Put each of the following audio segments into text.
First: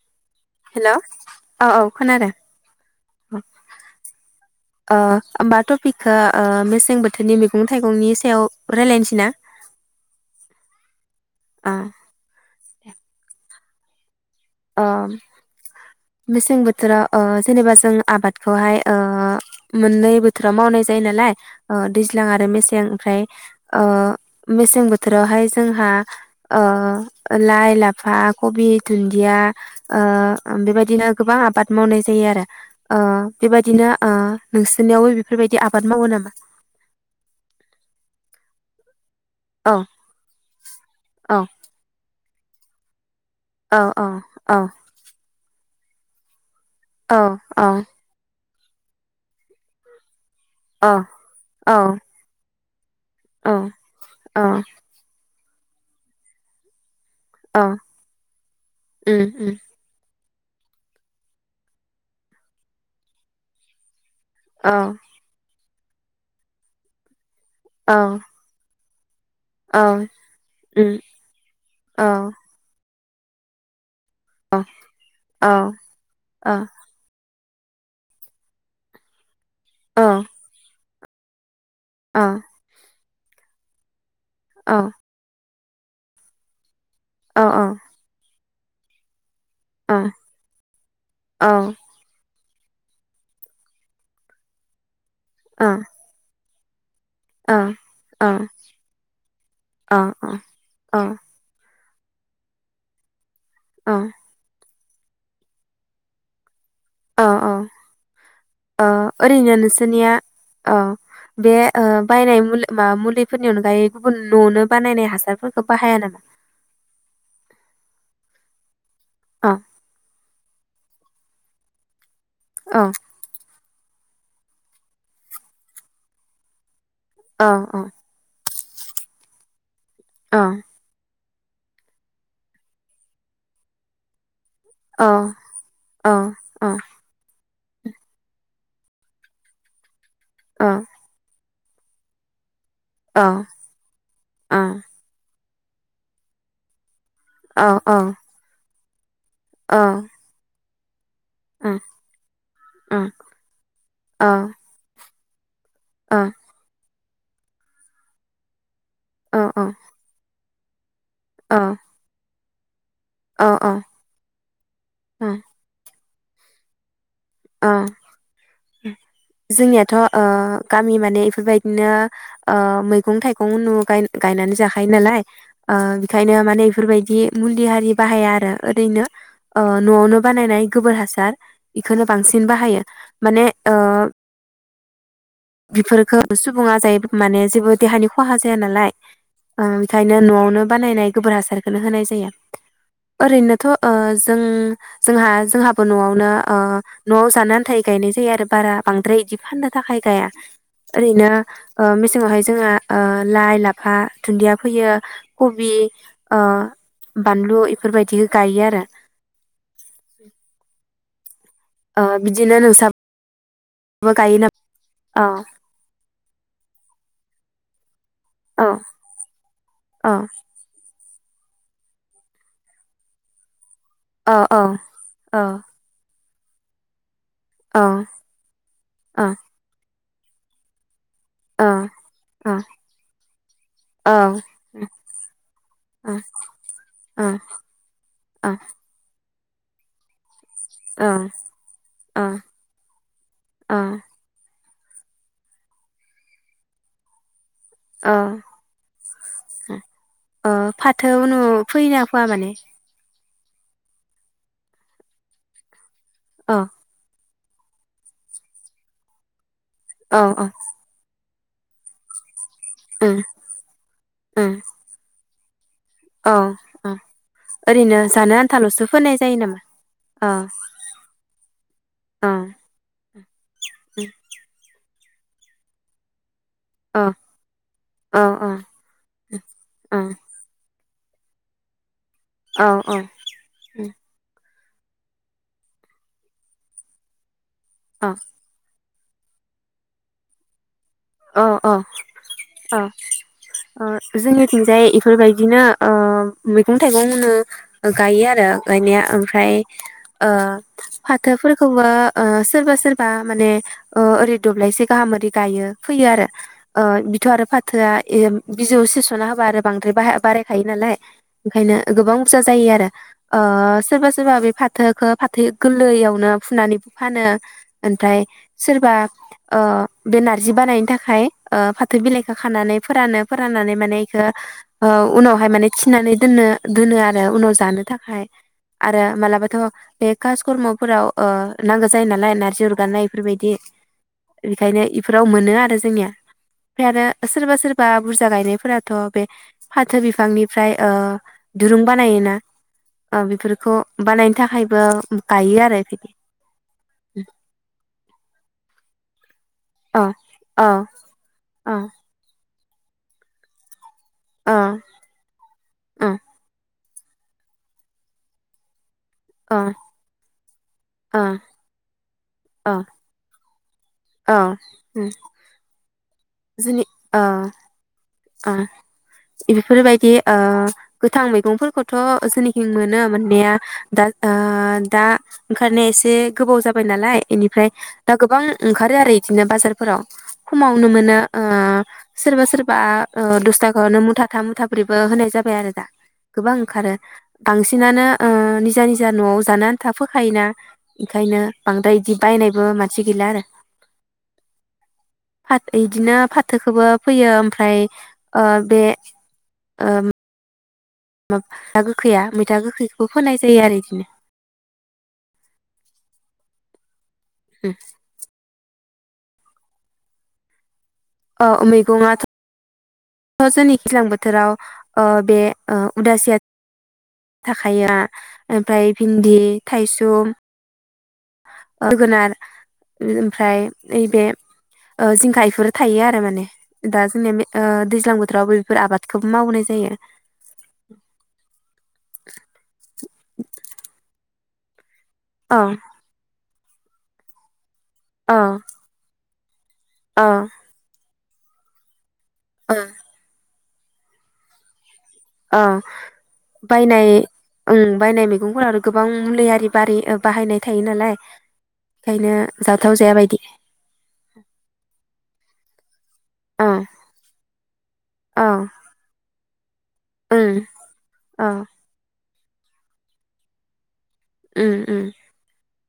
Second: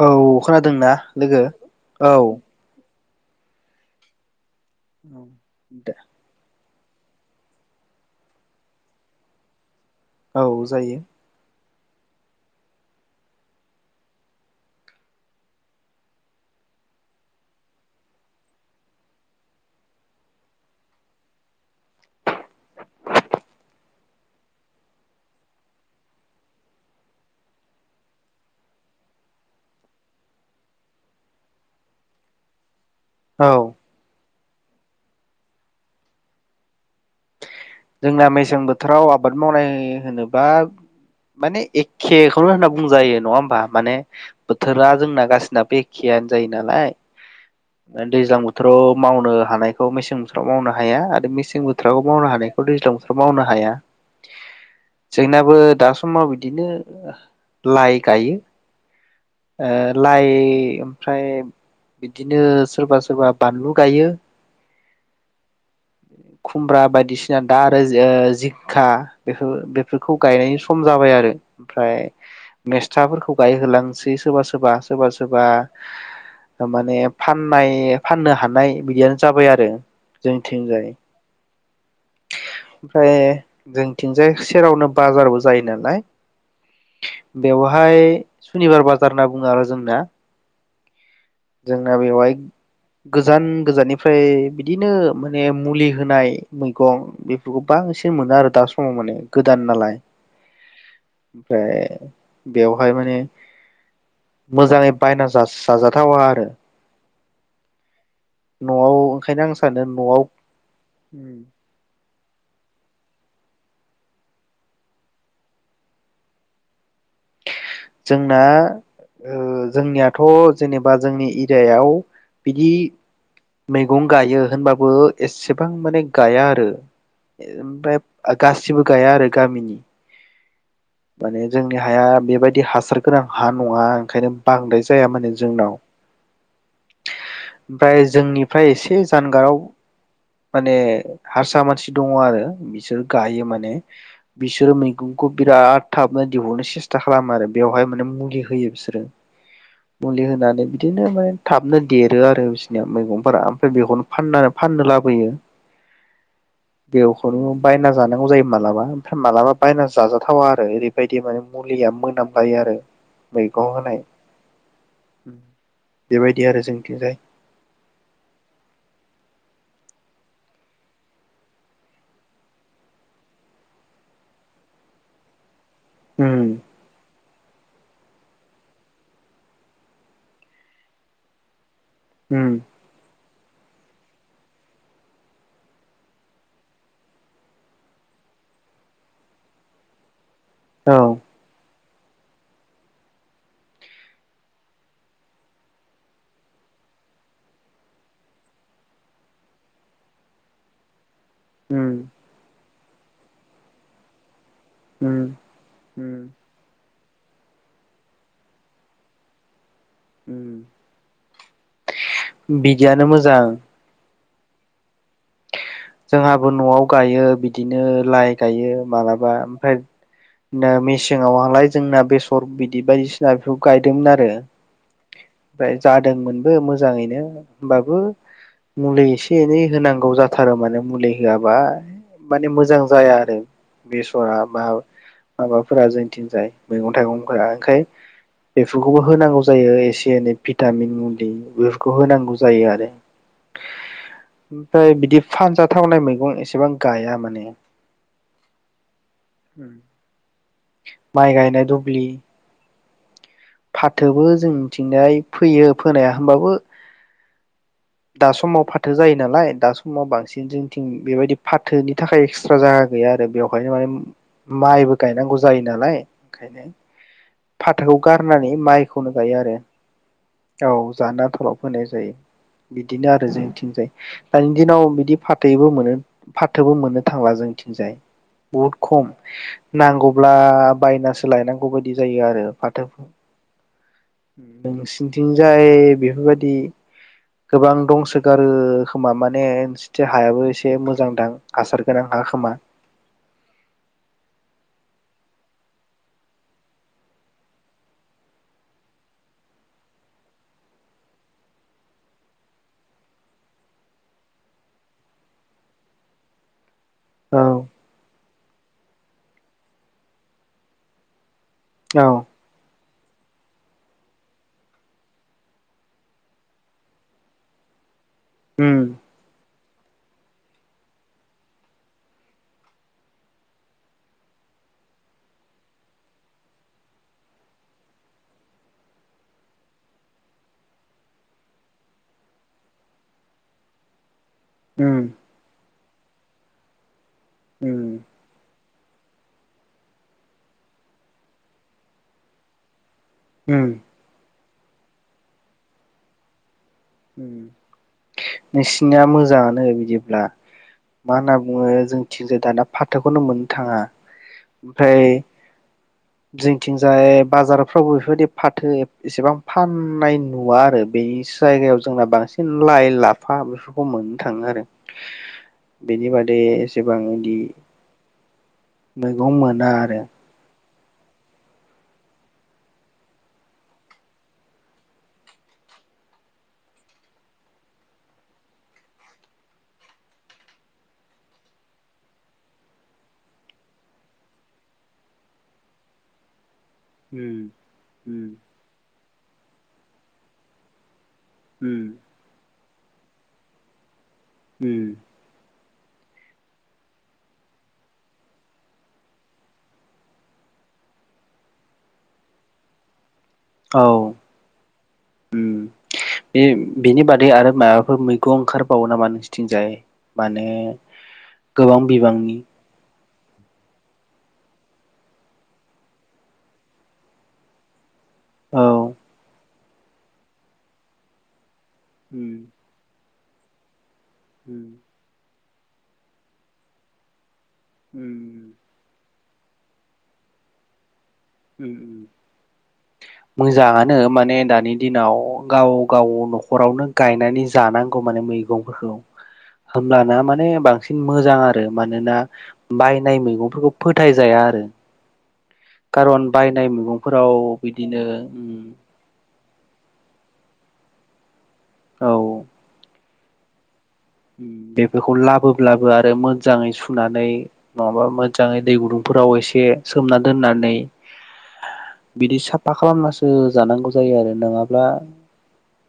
औ हेल' खोनादोंना औ लोगो औ ओ ओ ओमबा टपिकखो ओ मे से जों बोथोरनि मैगं-थाइगंनि सायाव रायलायनोसै ना? औ जायो आ ओ मेसें बोथोराव ओ जेनेबा जों आबादखौहाय ओ मोननै बोथोराव मावनाय जायो नालाय दैज्लां आरो मेसें ओमफ्राय ओ मेसें बोथोरावहाय जोंहा ओ लाइ, लाफा, खबि, दुन दिया ओ बेबायदिनो गोबां आबाद मावनाय जायो आरो। ओ औ बेबायदिनो ओ नोंसोरनियावबो बेफोरबायदि आबाद मावो नामा? जोंना मेसें बोथोराव आ बाद मावनाय औ होनोबा औ माने एखे खौनो होनना बुंजायो। नङा होमबा औ माने औ औ बोथोरा जोंना गासिना बे खेयानो जायो नालाय। औ दैज्लां बो थोराव' मावनो हानायखौ मेसें बोथोराव मावनो औ हाया आरो मेसें बोथोराव मावनो हानाय खौ दैज्ला अ अ जोंनाबो दा समाव बिदिनो औ लाइ गायो उम उम ओ लाइ ओमफ्राय बिदिनो सोरबा सोरबा बानलु गायो। अ खुमब्रा बायदिसि दा आरो औ जो-जिंखा बेफोर बेफोरखौ गायनायनि सम उम जाबाय आरो ओमफ्राय औ औ थाफोरखौ गायहो होलाङो। सै सोरबा सोरबा सोरबा सोरबा औ माने फाननाय फाननो हानाय बिदियानो जाबाय आरो। रो जोंनिथिंजाय। [inaudible] ओमफ्राय जों थिंजाय औ सेरावनो बाजारबो जायो नालाय बेवहाय सनिबार बाजार नाव बुङो आरो जोंना। जोंना बेवहाय गोजान गोजाननिफ्राय बिदिनो माने औ मुलि औ होनाय बै गं बेफोरखौ बांसिन मोनो आरो दा समाव माने गोदान नालाय ओमफ्राय बेवहाय माने ओ मोजाङै बायना जा-जाजाथावा [inaudible] अ अ औ ओंखायनो आं ओरैनो सानो नोंसोरनिया न'आव ओ बे ओ बायनाय मुुलि मा मुलिफोरनि अनगायै गुबुन न'आवनो बानायनाय हासारफोरखौ बाहाया नामा? जोंना ओ औ जोंनियाथ' जेनेबा जोंनि एरियायाव बिदि औ मैगं गायो होनबाबो एसेबां माने गाया आरो। औ औ ओमफ्राय गासिबो गाया आरो गामिनि ओ माने जोंनि हाया बेबायदि हासार गोनां हा नङा ओंखायनो बांद्राय औ जाया माने जोंनाव औ ओमफ्राय जोंनिफ्राय एसे जानगाराव माने हारसा मा सि दङ आरो बि सोर गायो माने बिसोरो मैगंखौ बिराद थाबनो दिहुननो सेस था खालामो आरो औ बेवहाय औ माने मुलि होयो बिसोर ओ मुलि होनानै बिदिनो मा थाबनो देरो आरो बिसनिया मैगंफोरा ओमफ्राय बेखौनो फानना-फाननो लाबोयो। ओ बेवखौनो बायना जानांगौ जायो मालाबा। मालाबा बायना जाजाथावा आरो। ओरै बायदि माने मुलिया मोनाम गायो आरो। मैगं होनाय बेबायदि आरो जोंनिथिंजाय। अ जोंनियाथ' ओ गामि माने इफोरबायदिनो ओ मैगं थाइगं उनु गाय गायनानै जाखायो नालाय। ओ बिखायनो उम माने इफोरबायदि मुलि हारि बाहाया आरो ओरैनो ओ न'आवनो बानायनाय गोबोर हासार इखोनो बांसिन उम बाहायो। माने ओ बिफोरखो सुबुङा जायोबा माने जेबो देहानि खहा जाया नालाय ओ बिखायनो न'आव नों औ बानायनाय गोबोर हासार। नो होनाय जायो ओरैनोथ' ओ जों जोंहा जोंहाबो न'आवनो ओ न'आव जानो आन्थायै गायनाय जायो आरो बारा बांद्राय इदि फाननो थाखाय गाया ओरैनो उम ओ मेसेंङावहाय जोङो ओ ाइ लाफा दुन्दिया फोयो उम कबि उम ओ बानलु इफोरबायदि गायो आरो उम ओ बिदिनो बिदियानो मोजां नोंसाब बो गायो नाम औ जोंङाबो न'आव गायो बिदिनो । लाइ औ गायो मालाबा ओमफ्राय औ नो मेसे मेसेंङावआलाय जोंना बेसर बिदि बायदिसिना बेफ गायदोंमोन आरो औ औ औ फ्राय जादोंमोन। बो मोजाङैनो औ होनबाबो मुलि औ इसे इनै होनांग गौ जाथ थारमाने मुलै होआबा औ माने औ मोजां जाया आरो बेसरा बा माबाफोरा जोंथिं जाय मैगं थाइगंफोरा ओंखाय बेफोरखौबो होनांगौ जायो एसे एनै भिटामिन मुलि बेफोरखौ होनांगौ जायो आरो औ ओमफाय बिदिब फानजाथावनाय मैगं एसेबां गाया माने अ अ फाथो माइ उनु गायनाय फोयोना दुब्लि फोआ माने? फाथोबो जोंनिथिंजाय फोयो। फोनाया होमबाबो औ दा समाव फाथो जायो नालाय दा समाव औ औ बांसिन जोंथिं बेबायदि फाथोनि थाखाय एकस जागा गैया उम आरो बेवहायनो माइम उम माइबो गायनांगौज औ अ फाथोखौ ओरैनो। जानो गारनानै आन्थाल'सो माइखौनो फोनाय जायो गायो आरो नामा औ औ जानो आनथाल फोनाय जायो औ बिदि। बेनो आरो जों थिंजाय दानि दिनाव बिदि फाथैबो मोनो। फाथोबो मोननो औ थांला जोंथिंजाय औ बहुद खम औ नांगौब्ला बायनासो लायनांगौ बायदि जायो आरो औ औ उम उम नोंसिनथिंजाय बेफोरबायदि गोबां दंसोगारो खोमा माने नोंसिनथि हायाबो एसे मोजांदां अ अ हासार गोनां हा खोमा अ अ जोंनिथिंजाय बेफोरबायदिनो ओ मैगं थाइगंनो गायो आरो गायनाया ओमफ्राय ओ फाथोफोरखौबो ओ सोरबा सोरबा माने ओ ओरै दब्लायसे गाहाम ओरै गायो। फैयो आरो ओ बिथ औ आरो फाथोआ एम बिजौ सिसना होबा आरो बांद्राय बाहा बारायखायो नालाय ओंखायनो औ गोबां बुरजा जायो आरो ओ सोरबा सोरबा बे फाथोखौ फाथो गोरलैयावनो फुनानैबो फानो ओमफ्राय उम सोरबा ओ बे नाद नारजि बानायनो थाखाय ओ फाथो बिलाइखौ खानानै फोरानो फोराननानै माने एखौ ओ उनावहाय माने थिनानै दोननो दोनो आरो उनाव जानो थाखाय आरो मालाबाथ बे कासकर्मफोराव ओ नांगौ जायो नालाय नारजि अरगानाय एफोरबायदि ओंखायनो उम [unintelligible] मोनो आरो जोंनिया ओमफ्राय आरो सोरबा उम सोरबा बुरजा गायनायफोराथ बे फाथो बिफांनिफ्राय ओ दुरुं बानायोना ओ उम बेफोरखौ बानायनो थाखायबो गायो आरो बिदि उम नोंसिनिया मोजाङानो ओ बिदिब्ला अ मा होनना बुङो अ जों थिंजाय दाना फाथोखौनो मोननो थाङा अ [inaudible] ओमफाय अ जोंथिं थिंजाय बाजारफ्रावबो बेफोरबायदि फाथो एफ इसेबां अ फाननाय नुवा आरो बे अ जायगायाव जोंना बांसिन [unintelligible] अ लाय लाफ [unintelligible] खम मोननो अ थाङो आरो बेनि बाद बे एसेबां इदि ओ बेफोरबायदि ओ गोथां मैगंफोरखौथ' जोंनिखिं मोनो मोननाया दा दा ओंखारनाया एसे गोबाव जाबाय नालाय एनिफ्राय दा गोबां ओंखारो आरो बिदिनो बाजारफोराव खमावनो मोनोओ सोरबा सोरबा ओ दसथाखोनो मुथाथाम मुथाब्रैबो होनाय जाबाय आरो दा गोबां ओंखारो उम बांसिनानो उम ओ निजा निजा न'आव जानो थाफोखायोना ओंखायनो उम बांद्राय इदि बायनायबो मा सि गैला आरो हम फाद इदिनो फाथोखौबो फैयो ओमफ्राय ओ बे ओ माब म मैथा गोखै मैथा गोखै खौ फोनाय जायो आरो औ एदिनो बे बिनि बाद दै आरो माबाफोर मैगं ओंखार बावो नामा नोंसिथिंजाय माने अ गोबां मैगङाथ' बिबांनि जोंनि दैज्लां बोथोराव ओ बे ओ उदासिया थाखाया औ औमफ्राय भिन्दि थाइसुम ओ जोगोनार उम ओमफ्राय नैबे उम ओ जिंखा इफोर थायो आरो माने दा जोंनिया ओ दैज्लां उम बोथोरावबो बेफोर आबाद खौबो मावनाय जायो उम उम मोजाङानो माने दानि दिनाव औ गाव गाव न'ख नखरावनो गायनानै जानां गौ माने औ मैगंफोरखौ होमब्लाना औ माने बांसिन मोजां आरो मानोना औ बायनाय मैगंफोरखौ फोथायजाया आरो ओ खारन बायनाय मैगंफोराव ओम बिदिनो बायनाय उम मैगंफोरा आरो गोबां मलुलि बिबारि ओ बाहायनाय थायो नालाय बेखायनो जाथाव जाया बाय [unintelligible] उम बेफोरखौ लाबोब्लाबो रो औ मोजांङै सुनानै नंङाबा औ मोजानङै दै गुदुंफोराव एसे सोमना ओं दोननानै औ बिदि साफा खालामनासो जानांगौ जायो आरो उम नंङाब्ला उम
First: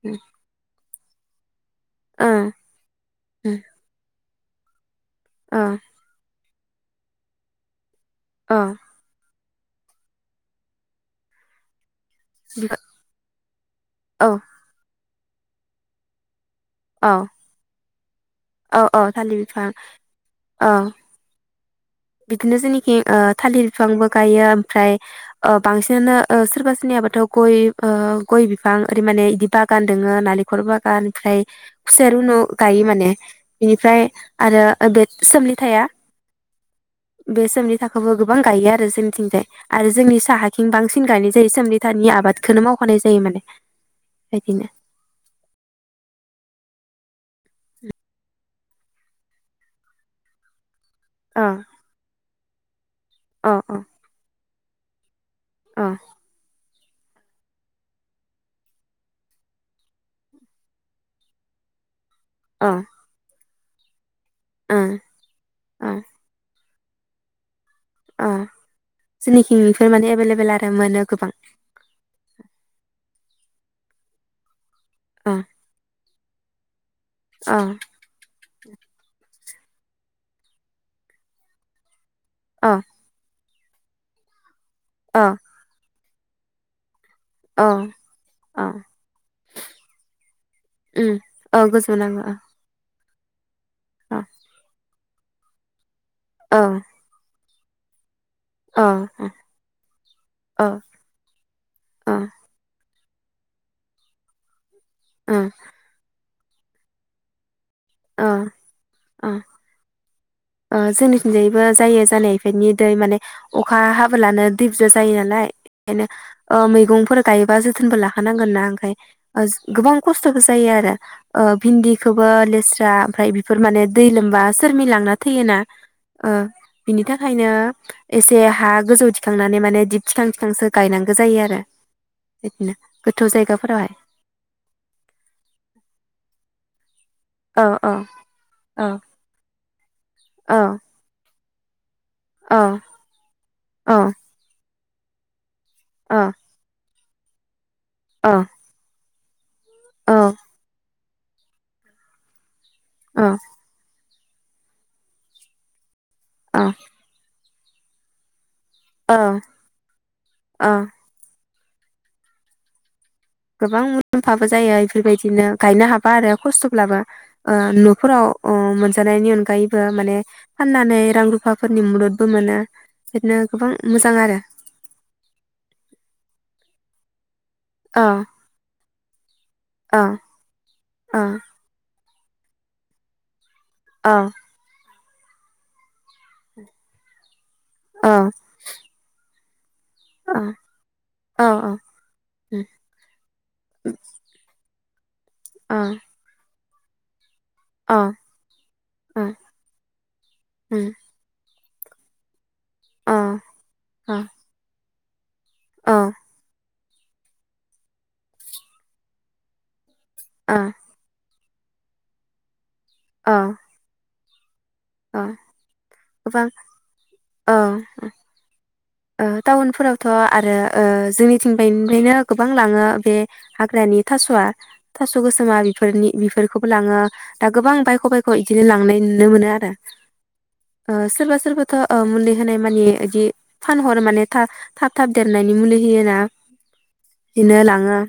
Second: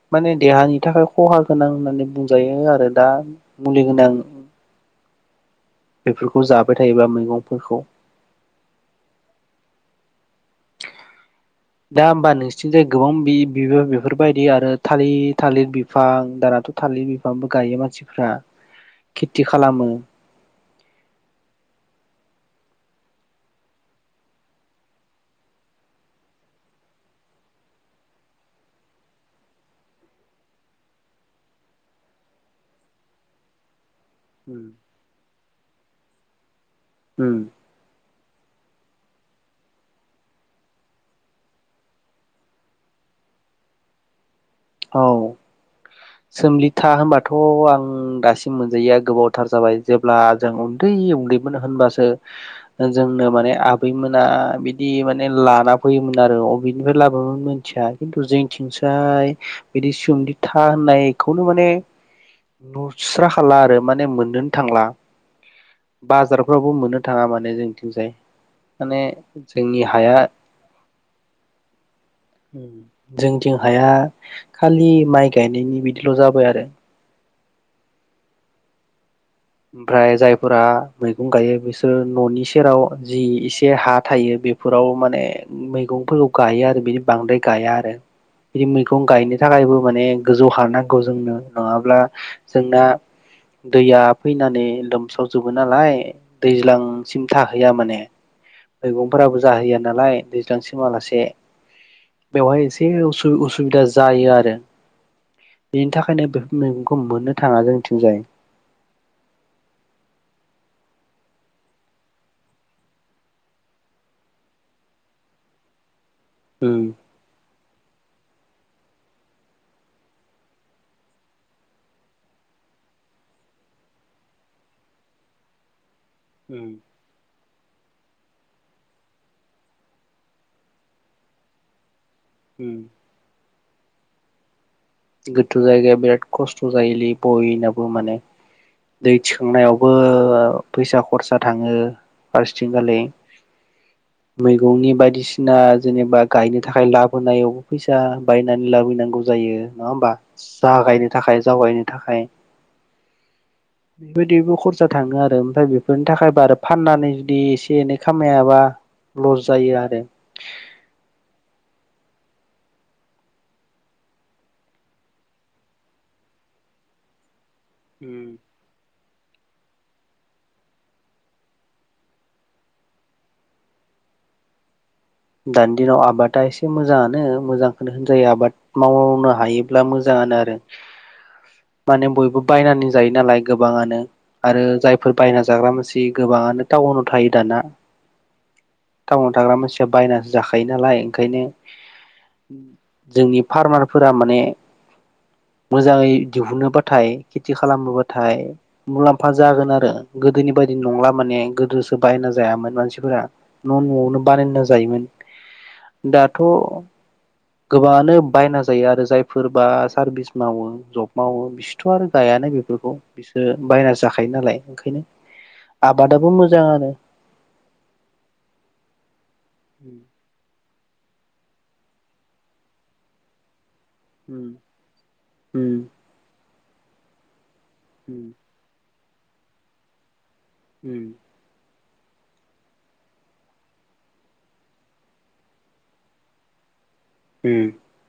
ओ माने देहानि थाखाय खहा गोनां होननानै बुंजायो आरो । बा मुलि होना औ । ओ । खौ जाबाय थायोबा मैगंफोरखौ अ । दा होमबा नोंसिनिथिजाय गोबां बि बिबो बेफोरबायदि आरो था थालिर थालिर बिफां दारा औ थालिर बिफांबो गायो मानसिफ्रा । औ औ थालिर बिफां । अ । बिदिनो जेननाखिं ओ थालिर बिफांबो गायो ओमफ्राय ओ बांसिनानो सोरबा सोरनियाबाथ' गय ओ गय बिफां ओरै माने बिदि बागान दोंङो नालेंखल बागान ओमफ्राय खुसेर रुनु गायो माने बिनिफ्राय उम आरो बे सोमलि थाया? बे समनि थाखोबो गोबां गायो आरो जोंनिथिंजाय आरो जोंनि साहाथिं बांसिन गायनाय जायो सोमलि थानि आबादखौनो मावखानाय जायो माने । औ। सोमलि था होनबाथ आं दासिम मोनजायया गोबावथार जाबाय जेब्ला जों उन दै अ उन्दैमोन होनबासो जोंनो माने अ अ आबैमोना बि इबा नै लाना अ फैयोमोन आरो अ बिनिफ्राय लाबाबाबो मिथिया खिन्थु जोंथिंजाय बिदि सोमलि था होननायखौनो माने नुस्रा खालार माने मोन नोन अ ओ थांला ओ बाजारफ्राव खौ मोननो थाङा माने जों ओ जोंनिखिं इफोर माने हाया एभेलेबेल आरो मोनो गोबां। जोंथिं हाया खालि माइ अ गायनायनि बिदिल जाबाय आ [unintelligible] अ। ओमफ्राय जायफोरा मैगं गायो बिसोर ननि अ सेराव जि इस से हा थायो बे फोराव माने अ मैगं फोरखौ गायो आरो बिदिब बांद्राय अ गाया आरो बिदि अ मैगं गायनो थाखायबो माने गोजौ हा नांगौ उम जोंनो औ गोजौ नङाब्ला नांगौ अ जोंना दैैया अ फैनानै लोम सावजोबो नालाय अ दैज्लां सिमथा हैया माने अ मैगंफोराबो जाहैया नालाय अ दैज्लांसिम आलासे अ बेवहाय एस से उसु-उसुबिदा जायो आरो। अ बेनि थाखायनो बेफ मैगंखौ मोननो थांङा जों थिंजाय। अ। ओ जोंनिथिंजायबो जायो जानाय इफेटनि दै माने अखा हाब्लानो दै बुजा जायो नालाय [inaudible] खायनो। ओ उम मैगंफोर गायोबा जोथोनबोला फानांगोना ओंखाय ओज गोबां खस्थबो जायो आरो ओ बिन्दिखौबो लेसरा ओमफाय बिफोर माने दै लोमबा सोरमि लांना थैयोना ओ उम बिनि थाखायनो एसे हा गोजौ थिखांनानै माने दिब थिखां थिखांसो गायनांगौ जायो आरो। बिदिनो उम गोथौ जायगा फोरावहाय। गोथु जायगाया बिराद खस्थ' जायोलि औ बयनाबो औ माने औ दै थिखांनायाव बो औ फैसा खरसा थांङो औ आरसिंगालि औ मै गंनि बायदिसि ना औ जेनेबा गायनो थाखाय लाब होननायाव फैसा औ बायनानै लाबोनांगौ जायो नङा होमबा जाहगायनो थाखाय जावायनो थाखाय औ बेबायदिबो खरसा थाङो आरो ओमफाय बे फोरनि थाखाय बा आरो औ फाननानै जुदि एसे एनै खामायाबा औ लस जायो आरो औ गोबां मुलाम्फाबो जायो बेफोरबायदिनो गायनो हाबा आरो खस्थब्लाबो ओ न'फोराव ओ मोनसे जानायनि अनगायैबो माने फाननानै रां रुफाफोरनि मुददबो मोनो बिदिनो गोबां मोजां आरो जानो मोजांखोनो औ होनजायो आबाद मावनो हायोब्ला औ मोजाङानो आरो औ माने बो बायनानै जायो नालाय गोबाङानो औ आरो जाय फोर बायना जाग्रा मानसि गोबाङानो टाउनाव थायो दाना औ वन थाग्रा मानसि बायनासो जाखायो नालाय ओंखायनो औ जोंनि फार्मारफोरा माने मोजाङै दिहुनो बा थाय खेथि औ खालामबोबाथाय औ मुलाम्फा जागोन आरो गोदोनि औ बायदि नंला माने गोदोसो बायना जायामोन मानसिफोरा औ न'न'वावनो बानायनो जायोमोन औ दाथ' गोबाङानो बायना जायो आरो जायफोरबा सारभिस औ मावो जब मावो बिसोरथ' आरो जायानो जेबो बिसोर बायनासो जाखायो नालाय ओंखायनो औ आबादाबो गोबां मोजाङानो। औ ओ टाउन फोरावथ' आरो ओ जोंनिथिं बाय निफ्रायनो गोबां लाङो बे हाग्रानि थास'आ उम थास' गोसोमा उम बेफोरनि बेफोर खौबो लाङो। दा गोबां बायख' बायख' इदिनो लांनाय नु नुनो मोनो आरो। ओ उम सोरबा सोरबा थ'ओ मुलि होनाय मानि इदि फानहर माने था-थाब थाब देरनायनि मुलि होयोना। इदिनो उम लाङो।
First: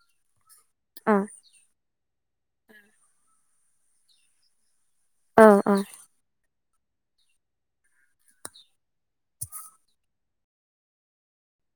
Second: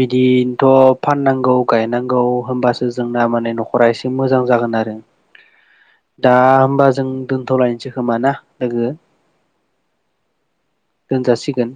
बिदि थ' औ फाननांगौ गायनां गौ होमबासो जोंना माने न'खरा एसे मोजां जागोन आरो। औ औ दा होमबा जों दोन्थ'लायनोसै खोमा ना लोगो दोनजासिगोन।